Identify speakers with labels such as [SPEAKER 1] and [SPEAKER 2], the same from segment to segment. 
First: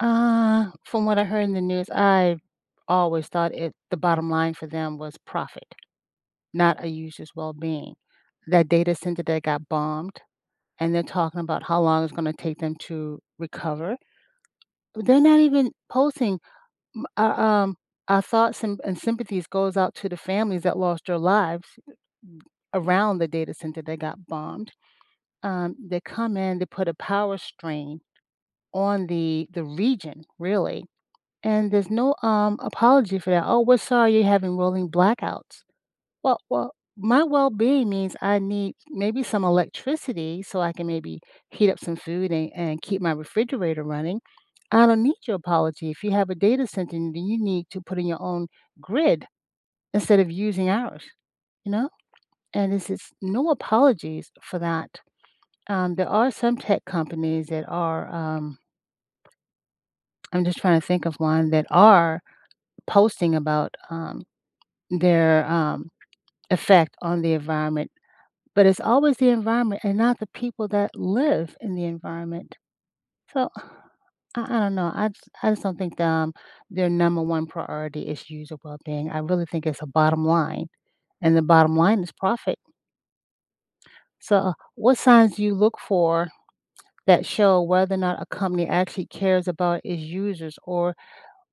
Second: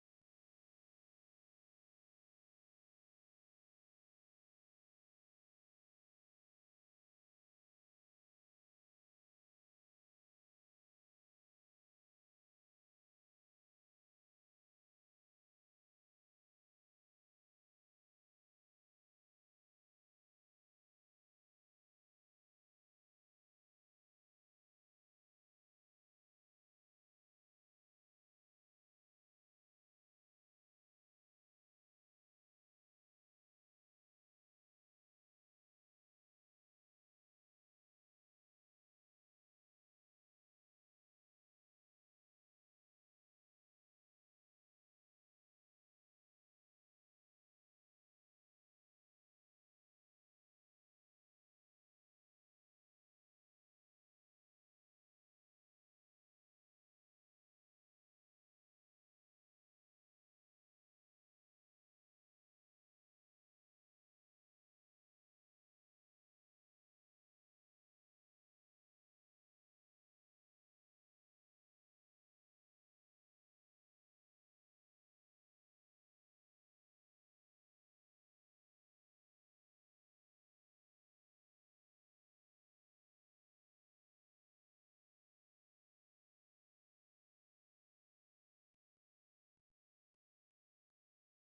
[SPEAKER 1] Uh, from what I heard in the news, I always thought it the bottom line for them was profit, not a user's well-being. That data center that got bombed, and they're talking about how long it's gonna take them to recover, they're not even posting, m u um, "Our thoughts and and sympathies goes out to the families that lost their lives," eh, m around the data center that got bombed. Um, they come in, they put a power strain on the the region, really, and there's no, um, apology for that. "Oh, we're sorry you're having rolling blackouts." Well well, my well-being means I need maybe some electricity, so I can maybe heat up some food and and keep my refrigerator running. I don't need your apology. If you have a data center, then you need to put in your own grid, instead of using ours, you know? And this is no apologies for that. Um, there are some tech companies that are, um I'm just trying to think of one that are posting about, um, their, um, effect on the environment, but, it's always the environment and not the people that live in the environment. So I I don't know, I just I just don't think that, um, their number 1 priority is issues of well-being. I really think it's a bottom line, and the bottom line is profit. So, what signs do you look for that show whether or not a company actually cares about its users or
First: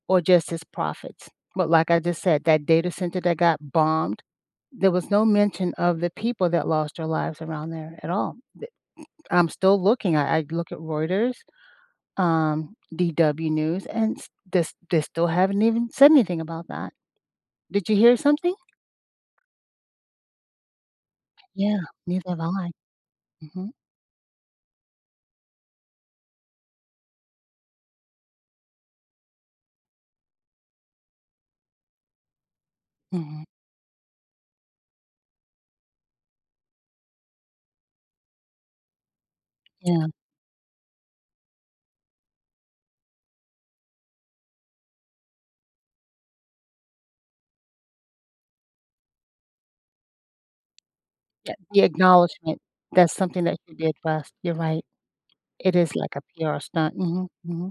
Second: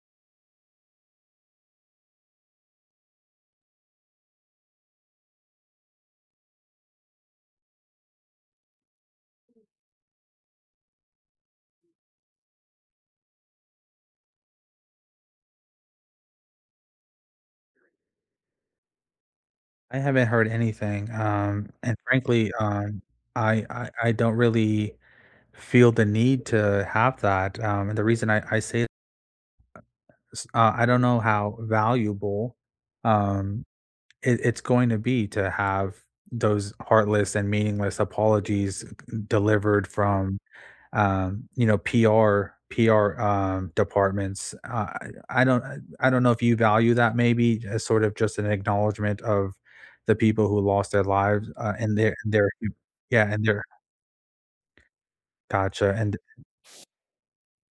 [SPEAKER 1] or just its profits? But, like I just said, that data center that got bombed, there was no mention of the people that lost their lives around there at all. Th m I'm still looking, I I look at Reuters, um, DW News, and st they they still haven't even said anything about that. Did you hear something?
[SPEAKER 2] I haven't heard anything, um,
[SPEAKER 1] Yeah,
[SPEAKER 2] and
[SPEAKER 1] neither have
[SPEAKER 2] frankly,
[SPEAKER 1] I.
[SPEAKER 2] um, I
[SPEAKER 1] Mhm.
[SPEAKER 2] I I don't really feel the need to have that, um, and the reason I I say uh, eh, s uh, I don't know how valuable,
[SPEAKER 1] Mhm.
[SPEAKER 2] um, it it's going to be to have those heartless and meaningless apologies delivered
[SPEAKER 1] Yeah.
[SPEAKER 2] from, um, you know, PR PR, um, departments. Uh, I I don't uh, I don't know if you value that maybe as sorta just an acknowledgement of the people who lost their lives,
[SPEAKER 1] Yeah,
[SPEAKER 2] uh,
[SPEAKER 1] the
[SPEAKER 2] and their their
[SPEAKER 1] acknowledgement.
[SPEAKER 2] m
[SPEAKER 1] That's
[SPEAKER 2] Yeah,
[SPEAKER 1] something
[SPEAKER 2] and
[SPEAKER 1] that
[SPEAKER 2] their
[SPEAKER 1] you did last you're right. It
[SPEAKER 2] Gotcha,
[SPEAKER 1] is, like,
[SPEAKER 2] and
[SPEAKER 1] a PR stunt. Mhm, mhm.